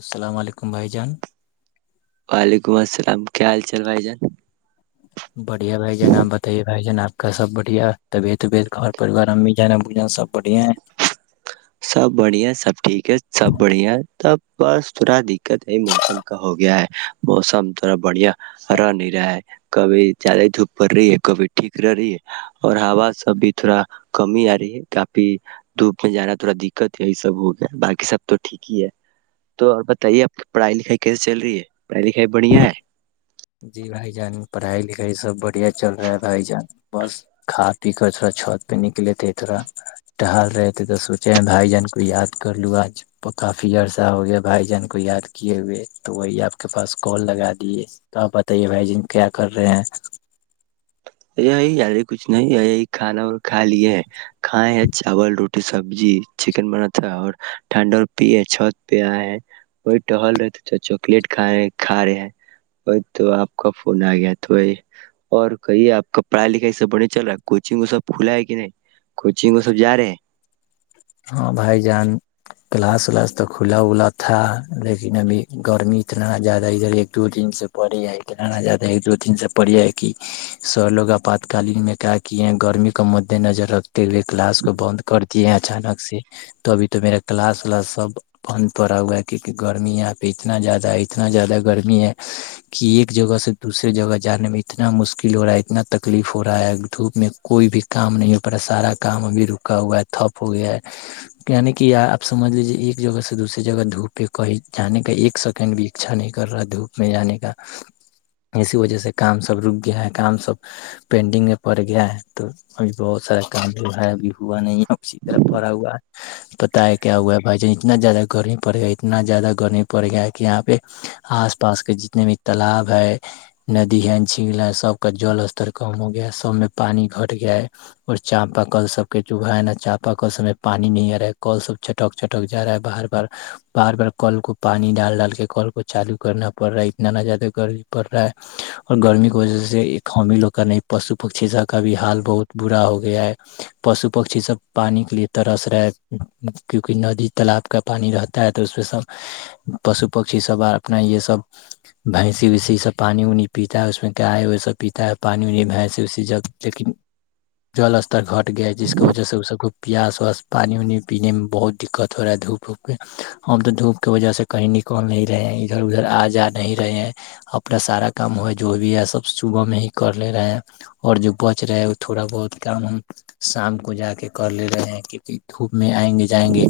السلام علیکم بھائی جان وعلیکم السلام کیا حال چال بھائی جان بڑھیا بھائی جان آپ بتائیے بھائی جان آپ کا سب بڑھیا طبیعت وبیعت گھر پریوار امی جان ب جن سب بڑھیا ہے سب بڑھیا سب ٹھیک ہے سب بڑھیا تب بس تھوڑا دقت یہ موسم کا ہو گیا ہے موسم تھوڑا بڑھیا رہ نہیں رہا ہے کبھی جدی دھوپ پڑ رہی ہے کبھی ٹھیک رہ رہی ہے اور ہا س بھی تھوڑا کمی آ رہی ہے کافی دھوپ میں جانا تھوڑا دقت ہے یہی سب ہو گیا باقی سب تو ٹھیک ہی ہے تو اور بتائیے آپ کی پڑھائی لکھائی کیسے چل رہی ہے پڑھائی لکھائی بڑھیا ہے جی بھائی جان پڑھائی لکھائی سب بڑھیا چل رہا ہے بھائی جان بس کھا پی کر تھوڑا چھت پہ نکلے تھے تھوڑا ٹہل رہے تھے تو سوچے بھائی جان کو یاد کر لوں آج کافی عرصہ ہو گیا بھائی جان کو یاد کیے ہوئے تو وہی آپ کے پاس کال لگا دیے تو آپ بتائیے بھائی جن کیا کر رہے ہیں یہی یارے کچھ نہیں ہے یہی کھانا اور کھا لیے ہے کھائے ہیں چاول روٹی سبزی چکن بناات تھا اور ٹھنڈا اور پی چھوت پہ آئے ہیں وہی ٹہل رہے تھے تو چاکلیٹ کھائے کھا رہے ہیں وہ تو آپ کا فون آ گیا تو وہ اور کہیے آپ کپڑائی لکھائی سب بڑھیا چل رہا ہے کوچنگ وہ سب کھلا ہے کہ نہیں کوچنگ وہ سب جا رہے ہے ہاں بھائی جان کلاس ولاس تو کھلا ولا تھا لیکن ابھی گرمی اتنا زیادہ ادھر ایک دو دن سے پڑی ہے اتنا نہ زیادہ ایک دو دن سے پڑی ہے کہ سر لوگ آپاتکالین میں کیا کیے ہیں گرمی کو مدے نظر رکھتے ہوئے کلاس کو بند کر دی ہیں اچانک تو ابھی تو میرا کلاس والا سب بند پڑا ہوا ہے کیونکہ گرمی ہے یہاں پہ اتنا زیادہ ہے اتنا زیادہ گرمی ہے کہ ایک جگہ سے دوسرے جگہ جانے میں اتنا مشکل ہو رہا ہے اتنا تکلیف ہو رہا ہے دھوپ میں کوئی بھی کام نہیں ہو پا ہے سارا کام ابھی رکا ہوا ہے تھپ ہو گیا ہے یعنی کہ آپ سمجھ لیجیے ایک جگہ سے دوسری جگہ دھوپ پہ کہیں جانے کا ایک سیکنڈ بھی اچھا نہیں کر رہا ہے دھوپ میں جانے کا اسی وجہ سے کام سب رک گیا ہے کام سب پینڈنگ میں پڑ گیا ہے تو ابھی بہت سارا کام جوا ہے ابھی ہوا نہیں ہے اسی طرف پڑاا پتا ہے کیا ہوا ہے بھائی جان اتنا زیادہ گرمی پڑ گیا اتنا زیادہ گرمی پڑ گیا ہے کہ یہاں پہ آس پاس کے جتنے بھی تالاب ہے ندی ہے جھیل ہے سب کا جل استر کم ہو گیا ہے سب میں پانی گھٹ گیا ہے اور چاپا کل سب کے جو ہے نا چا پل سمے پانی نہیں آ رہا ہے کل سب چٹک چٹک جا رہا ہے بار بار بار بار کل کو پانی ڈال ڈال کے کل کو چالو کرنا پڑ رہا ہے اتنا نہ زیادہ گرمی پڑ رہا ہے اور گرمی کی وجہ سے ایک حامل ہو کر نہیں پشو پکشی سب کا بھی حال بہت برا ہو گیا ہے پشو پکشی سب پانی کے لیے ترس رہے کیونکہ ندی تالاب کا پانی رہتا ہے تو اس میں سب پشو پکشی سب اپنا یہ سب بھیینسی ویسی سب پانی وانی پیتا ہے اس میں کیائے وی سب پیتا ہے پانی وانی بھیینس ویسی جگ لیکن جلستستر گھٹ گیا جس کی وجہ سے سب کو پیاس ویاس پانی وانی پینے میں بہت دقت ہو رہا ہے دھوپ ووپ کے ہم تو دھوپ کے وجہ سے کہیں نکل نہیں رہے ہیں ادھر ادھر آ جا نہیں رہے ہیں اپنا سارا کام ہو جو بھی ہے سب صبح میں ہی کر لے رہے ہیں اور جو بچ رہے وہ تھوڑا بہت کام ہم شام کو جا کے کر لے رہے ہیں کہکہ دھوپ میں آئیں گے جائیں گے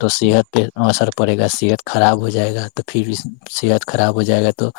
تو صحت پہ اثر پڑے گا صحت خراب ہو جائے گا تو پھر بھی صحت خراب ہو جائے گا تو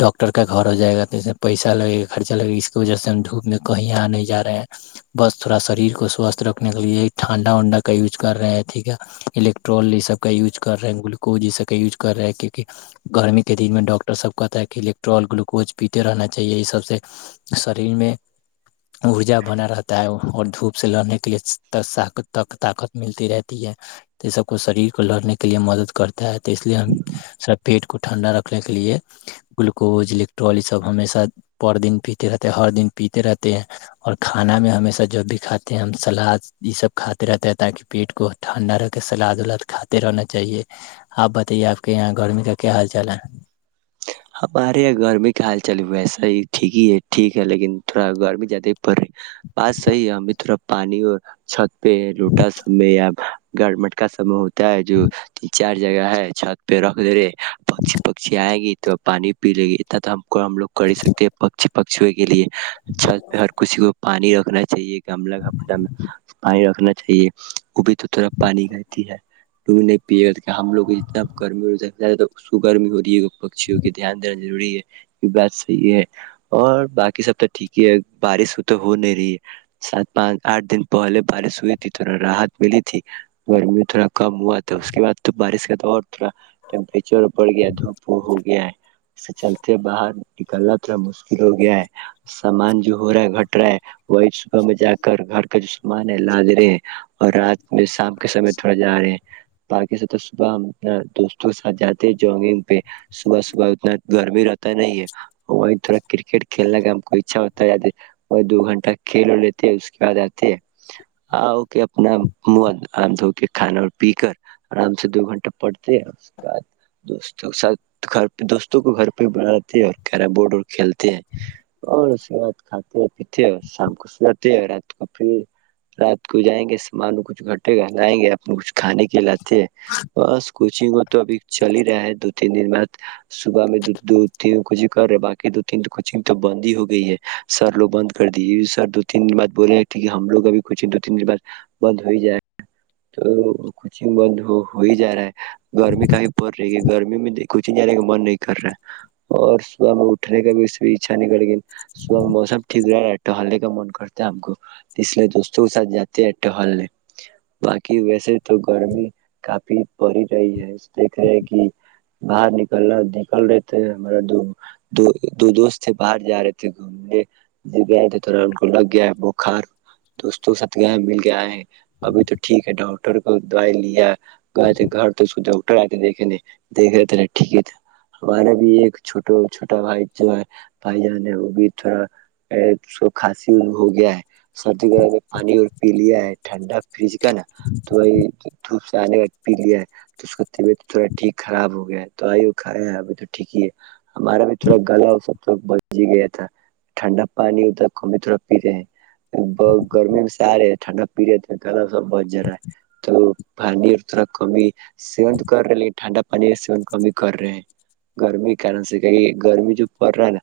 ڈاکٹر کا گھر ہو جائے گا تو اس میں پیسہ لگے گا خرچہ لگے گا اس کی وجہ سے ہم دھوپ میں کہیں آنے جا رہے ہیں بس تھوڑا شریر کو سوستھ رکھنے کے لیے ٹھنڈا ونڈا کا یوز کر رہے ہیں ٹھیک ہے الیکٹرول یہ سب کا یوز کر رہے گلوکوز یہ سب کا یوز کر رہے ہے کیونکہ گرمی کے دن میں ڈاکٹر سب کہتا ہے کہ الیکٹرول گلوکوز پیتے رہنا چاہیے یہ سب سے شریر میں ارجا بنا رہتا ہے اور دھوپ س سے لڑنے کے لیے تک طاقت ملتی رہتی ہے تو سب کو شریر کو لڑنے کے لیے مدد کرتا ہے تو اس لیے ہم سب پیٹ کو ٹھنڈا رکھنے کے لیے گلوکوز الیکٹرول یہ سب ہمیشہ پر دن پیتے رہتے ہیں ہر دن پیتے رہتے ہیں اور کھانا میں ہمیشہ جب بھی کھاتے ہم سلاد یہ سب کھاتے رہتے ہیں تاکہ پیٹ کو ٹھنڈا رہ کے سلاد ولاد کھاتے رہنا چاہیے آپ بتائیے آپ کے یہاں گرمی کا کیا حال چال ہے ہمارے یہاں گرمی کا حال چل ویسا ہی ٹھیک ہی ہے ٹھیک ہے لیکن تھوڑا گرمی زیادہ بات صحیح ہے اترا پانی اور چھت پہ لوٹا س میں یاپ گڑ مٹکا سم ہو ہے جو چار جگہ ہے چھت پہ رکھ دے رہے پچی پچی آگ تو پانی پی لے گی ات تھا کو ہم لوگ کر سکتے ہیں پکی پکشووں کے لیے چھل پہ ہر کسی کو پانی رکھ ہونا چاہیے ملہ کپڑا میں پانی رکھنے جی وہ بھی تو تھرا پانی گتی ہے پی ہم لوگ جتنا گرمی سوگگرمی ہو رہی ہے پکی کی دھیان دینا ضروری ہے یہ بات صحیح ہے اور باقی سب تو ٹھیک ہی ہے بارش وہ تو ہو نہیں رہی ہے سات پانچ آٹھ دن پہلے بارش ہوئی تھی تھڑا راحت ملی تھی گرمی تھوڑا کم ہوا تھا اس کے بعد تو بارش کا تو اور تھوڑا ٹیمپریچر بڑھ گیا دھوپ ہو گیا ہے اس سے چلتے باہر نکلنا تھوڑا مشکل ہو گیا ہے سامان جو ہو رہا ہے گھٹ رہا ہے وہی صبح میں جا کر گھر کا جو سامان ہے لاد رہے ہیں اور رات ب شام کے سمے تھوڑے جا رہے ہیں بارکی سے تو صبح ہم اپنا دوستوں کے ساتھ جاتے ہیں جوگ پہ صبح اتنا گر بھی رہتا نہیں ہے وہ تھوڑا کرکٹ کھیلنا کا ہم کو اچھا ہوتا ہے وہ دو گھنٹہ کھیل اور لیتے اس کے بعد آتے آؤ کے اپنا من آرام دھو کے کھانا اور پی کر آرام سے دو گھنٹہ پڑھتے اس کے بعد دوستوں کے ساتھ گھر دوستوں کو گھر پہ بناتے ہیں اور کیرم بورڈ اور کھیلتے ہیں اور اس کے بعد کھاتے ہیں پیتے اور شام کو س جاتے ہیں رات کو پھر رات کو جائیں گے سامان کچھ گھٹے گا لائیں گے اپنا کچھ کھانے کے لاتے ہیں بس کوچنگ وہ تو ابھی چل ہی رہا ہے دو تین دن بعد صبح میں دو دو تین کوچنگ کر رہے باقی دو تین کوچنگ تو بند ہی ہو گئی ہے سر لوگ بند کر دی سر دو تین دن بعد بول رہے کہ ہم لوگ ابھی کوچنگ دو تین دن بعد بند ہو ہی جاا تو کوچنگ بند ہو ہی جا رہا ہے گرمی کایں پڑ رہی ہے گرمی میں د کچ کے نہیں رہا اور صبح میں اٹھنے کا بھی اس اچھا نہیں کر لیکن صبح میں موسم ٹھیک رہ رہا ہے ایٹ ہلنے کا من کرتا ہے ہم کو اس لیے دوستوں کے ساتھ جاتے ہیں ایٹو ہلنے باقی ویسے تو گرمی کافی پڑی رہی ہے دیکھ رہے کہ باہر ن ا نکل رہے تھے ہمارا دو دو دو دوست تھے باہر جا رہے تھے گھومنے ج گئے تھے تو ان کو لگ گیا ہے بخار دوستوں کے ساتھ گ مل گیا آئے ہے ابھی تو ٹھیک ہے ڈاکٹر کو دوائی لیا گئے تھے گھر تو اس کو ڈاکٹر آئے تھے دیکھنے دیکھ رہے تھے ٹھیک ہے ہمارا بھی ایک چھوٹ چھوٹا بھائی جو ہے بھائی جان ہے وہ بھی تھوڑا س کھاسی ہو گیا ہے سردی کر میں پانی اور پی لیا ہے ٹھنڈا فریج کا نا تو وہی دھوپ سے آنے کا پی لیا ہے تو اس کو طبیعت تھوڑا ٹھیک خراب ہو گیا ہے تو آئی ہو کھایا ہے ابھی تو ٹھیک ہی ہے ہمارا بھی تھوڑا گلا وہ سب تو بچ ہی گیا تھا ٹھنڈا پانی اتا ک بھی تھوڑا پیتے ہیں گرمی میں سارے ھنڈا پیرییڈ تھ تھا بجار ہے تو پانی تھا کمی سی کرے ھڈا پانی س کمی کر رہے ہیں گرمی کہنا سے کہ یہ گرمی جو پڑ رہا ہے نا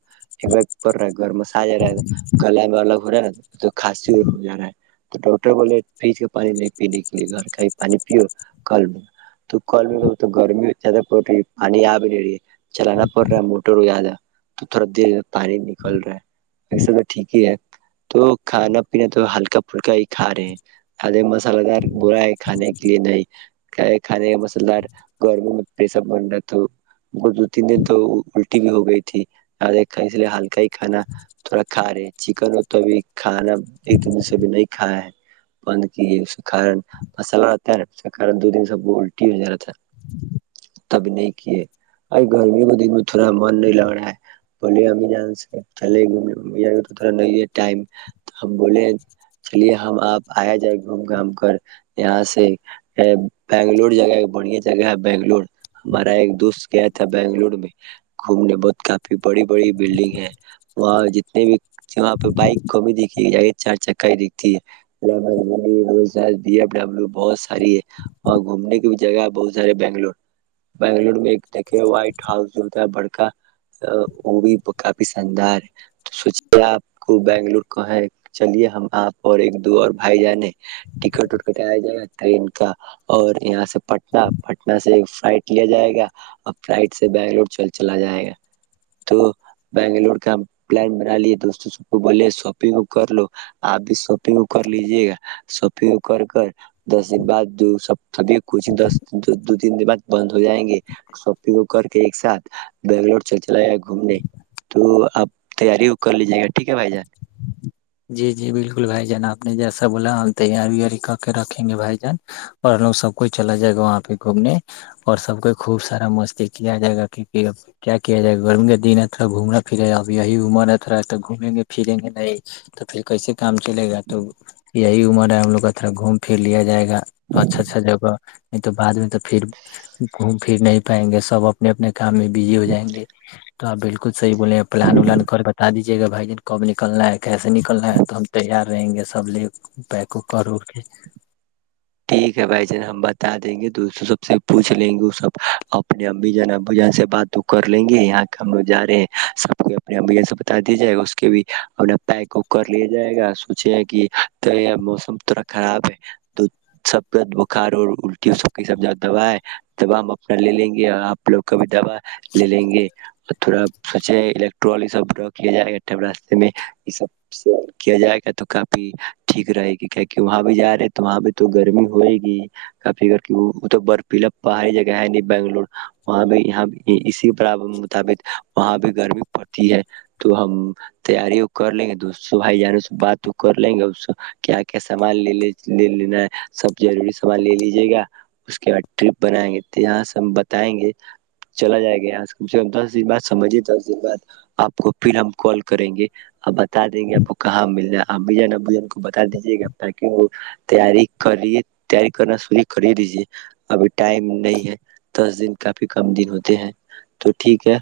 ایک پر رہ گ گرم س آ جا رہا ہے گل میںگ ہو رہا ہے ن تو کھانسی ہو جا رہا ہے تو ڈاکٹر بولے فج کا پانی نہیں پینے کے لیے گھر کا ہی پانی پیو کل میں تو کل میں تو گرمی زدہ پانی آ بھی نہیں رہی ہے چلانا پڑ رہا ہے موٹر ہو زیادہ تو تھوڑا دیر پانی نکل رہا ہے ایسا تو ٹھیک ہی ہے تو کھانا پینا تو ہلکا پھلکا کھا رہے ادے م الگ ہے بر ہے کھانے کے لیے نہیں کھان مسل دار گرمی پشر بن رہا تو وہ دو تین دن تو الٹی بھی ہو گئی تھییک اس لیے ہلکا ہی کھانا تھوڑا کھا رہے چکن اور تو کھانا ایک د دن سے بھی نہیں کھیا ہے بند کی اس کے کارن مسلہ آتا ہے نا اس کے ک دو دن سب الٹی ہو ج رہا تھا ہے تب نہیں کیے ا گرمیوں کو دن میں تھوڑا من نہیں لگ رہا ہے بولے ا جان سے چلے گ تو تھڑا نہیں ہے ٹائم ہم بولے چلیے ہم آپ آیا جائے گھوم گھام کر یہاں سے بنگلور جگہ ایک بڑھیا جگہ ہے بنگلور ہمارا ایک دوست گیا تھا بنگلور میں گھومنے بہت کافی بڑی بڑی بلڈنگ ہے وہاں جتنے بھی جاں پہ بائک کو بھی دھی جی چار چکائی دکھتی ہے بی ایف ڈبلو بہت ساری ہے وہاں گھومنے کی بھی جگہ بہت سارے بنگلور بنگلور میں ایک دیکے وائٹ ہاؤس جو ہوتا ہے بڑکا وہ بھی کافی شاندار ہے سوچے آپ کو بنگلور کو ہے چلیے ہم آپ اور ایک دو اور بھائی جانے ٹکٹ وٹکٹ آ جائے گا ٹرین کا اور یہاں سے پٹن پٹن سے فائٹ لیا جائے گا اور فلائٹ سے بنگلورل چلا جائے گا تو بنگلور کا پلان بنا لیے دوستوں سب کو بولے شاپنگ ا کر لو آپ بھی شاپنگ ا کر لیجے گا شاپنگ ا کر کر دس دن بعد سب سبھی کچھ دس دو د ب بند ہو جائیں گے شاپگ کر کے ایک ساتھ بنگلور چل چلا ج گا گھومنے تو آپ تیاری کر لیجائ گا ٹھیک ہے بھائی جان جی جی بالکل بھائی جان آپ نے جیسا بولا ہم تیاری وییاری کر کے رکھیں گے بھائی جان اور ہم لوگ سب کو چلا جائے گا وہاں پہ گھومنے اور سب کو خوب سارا مستی کیا جائے گا کی کیا کیا جائے گا گرمی کا دن اتا گھومنا پھرا اب یہی عمر ات رہا تو گھومیں گے پھریں گے نہیں تو پھر کیسے کام چلے گا تو یہی عمر ہے ہم لوگ کا تھڑا گھوم پھر لیا جائے گا اچھا اچھا جگہ نہیں تو بعد میں تو پھر گھوم پھر نہیں پائیں گے سب اپنے اپنے کام میں بزی ہو جائیں گے تو آ بالکل [unintelligible] سی بول پلان ولان کر رادجیے گا بائی جن کب نلنا ہے کیسے [unintelligible] سے نکلنا ہے تو ہم تیار رہیں گے سب لے پیک کر کے ٹھیک ہے بھائی جان ہم بتا دیں گے دوستوں سب سے پوچھ لیں گے وہ سب اپنے اب جان ابو جان سے بات کر لیں گے یہاں کے ہم لوگ جا رہے ہیں سب کو اپنے اب سے بتا دیا جائے گا اس کے بھی اپنا پیک کر لیا جائے گا سوچے کہ موسم تھڑا خراب ہے تو سب بخار اور الٹی سب سب دوا ہے دوا ہم اپنا لے لیں گے اور آپ لوگ کا بھی دوا لے لیں گے اور تھوڑا سوچے الٹر سب ڈرا کیا جائے گاٹ راستے میں یہ سب سے کیا جائے گا تو کافی ٹھیک رہے گی کی کہ وہاں بھی جا رہے تو وہاں بھی تو گرمی ہوئے گی کافی ا تو برفیلا پہاڑی جگہ ہے نہیں بنگلور وہاں بھی یہ اسی پراب مطابق وہاں بھی گرمی پڑتی ہے تو ہم تیاریوں کر لیں گے دوستو بھائی جانوں سے بات تو کر لیں گے کیا کیا سامان لے لے لینا ہے سب جروری سامان لے لیجیے گا اس کے بعد ٹرپ بنائیں گے تو یہاں سے ہم بتائیں گے چلا جائے گا یہ کم سے کم دس دن بعد سمجھیے دس دن بعد آپ کو پھر ہم کال کریں گے آپ بتا دیں گے آپ کو کہاں ملنا ہے آپ بھی ج ان کو بتا دیجیے گا پنگ تیاری کریے تیاری کرنا شرع کر ہی دیجے ابھی ٹائم نہیں ہے دس دن کافی کم دن ہوتے ہیں تو ٹھیک ہے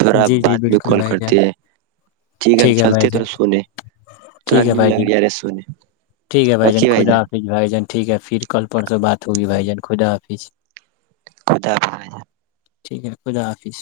تھڑا جی جی بات میں بالکل کال بھائی جان کرتے ہیں ٹھیک ہے ہم چلتے تھڑا سونے تھڑا ٹھیک ہے نیند بھائی لگ ج جان رہے سونے ٹھیک ہے رکھیے بھائی خدا جان حافظ بھائی جان ٹھیک ہے پھر کل پرن سے بات ہوگی بھائی جان خدا حافظ خدا [unintelligible] ٹھیک ہے خدا حافظ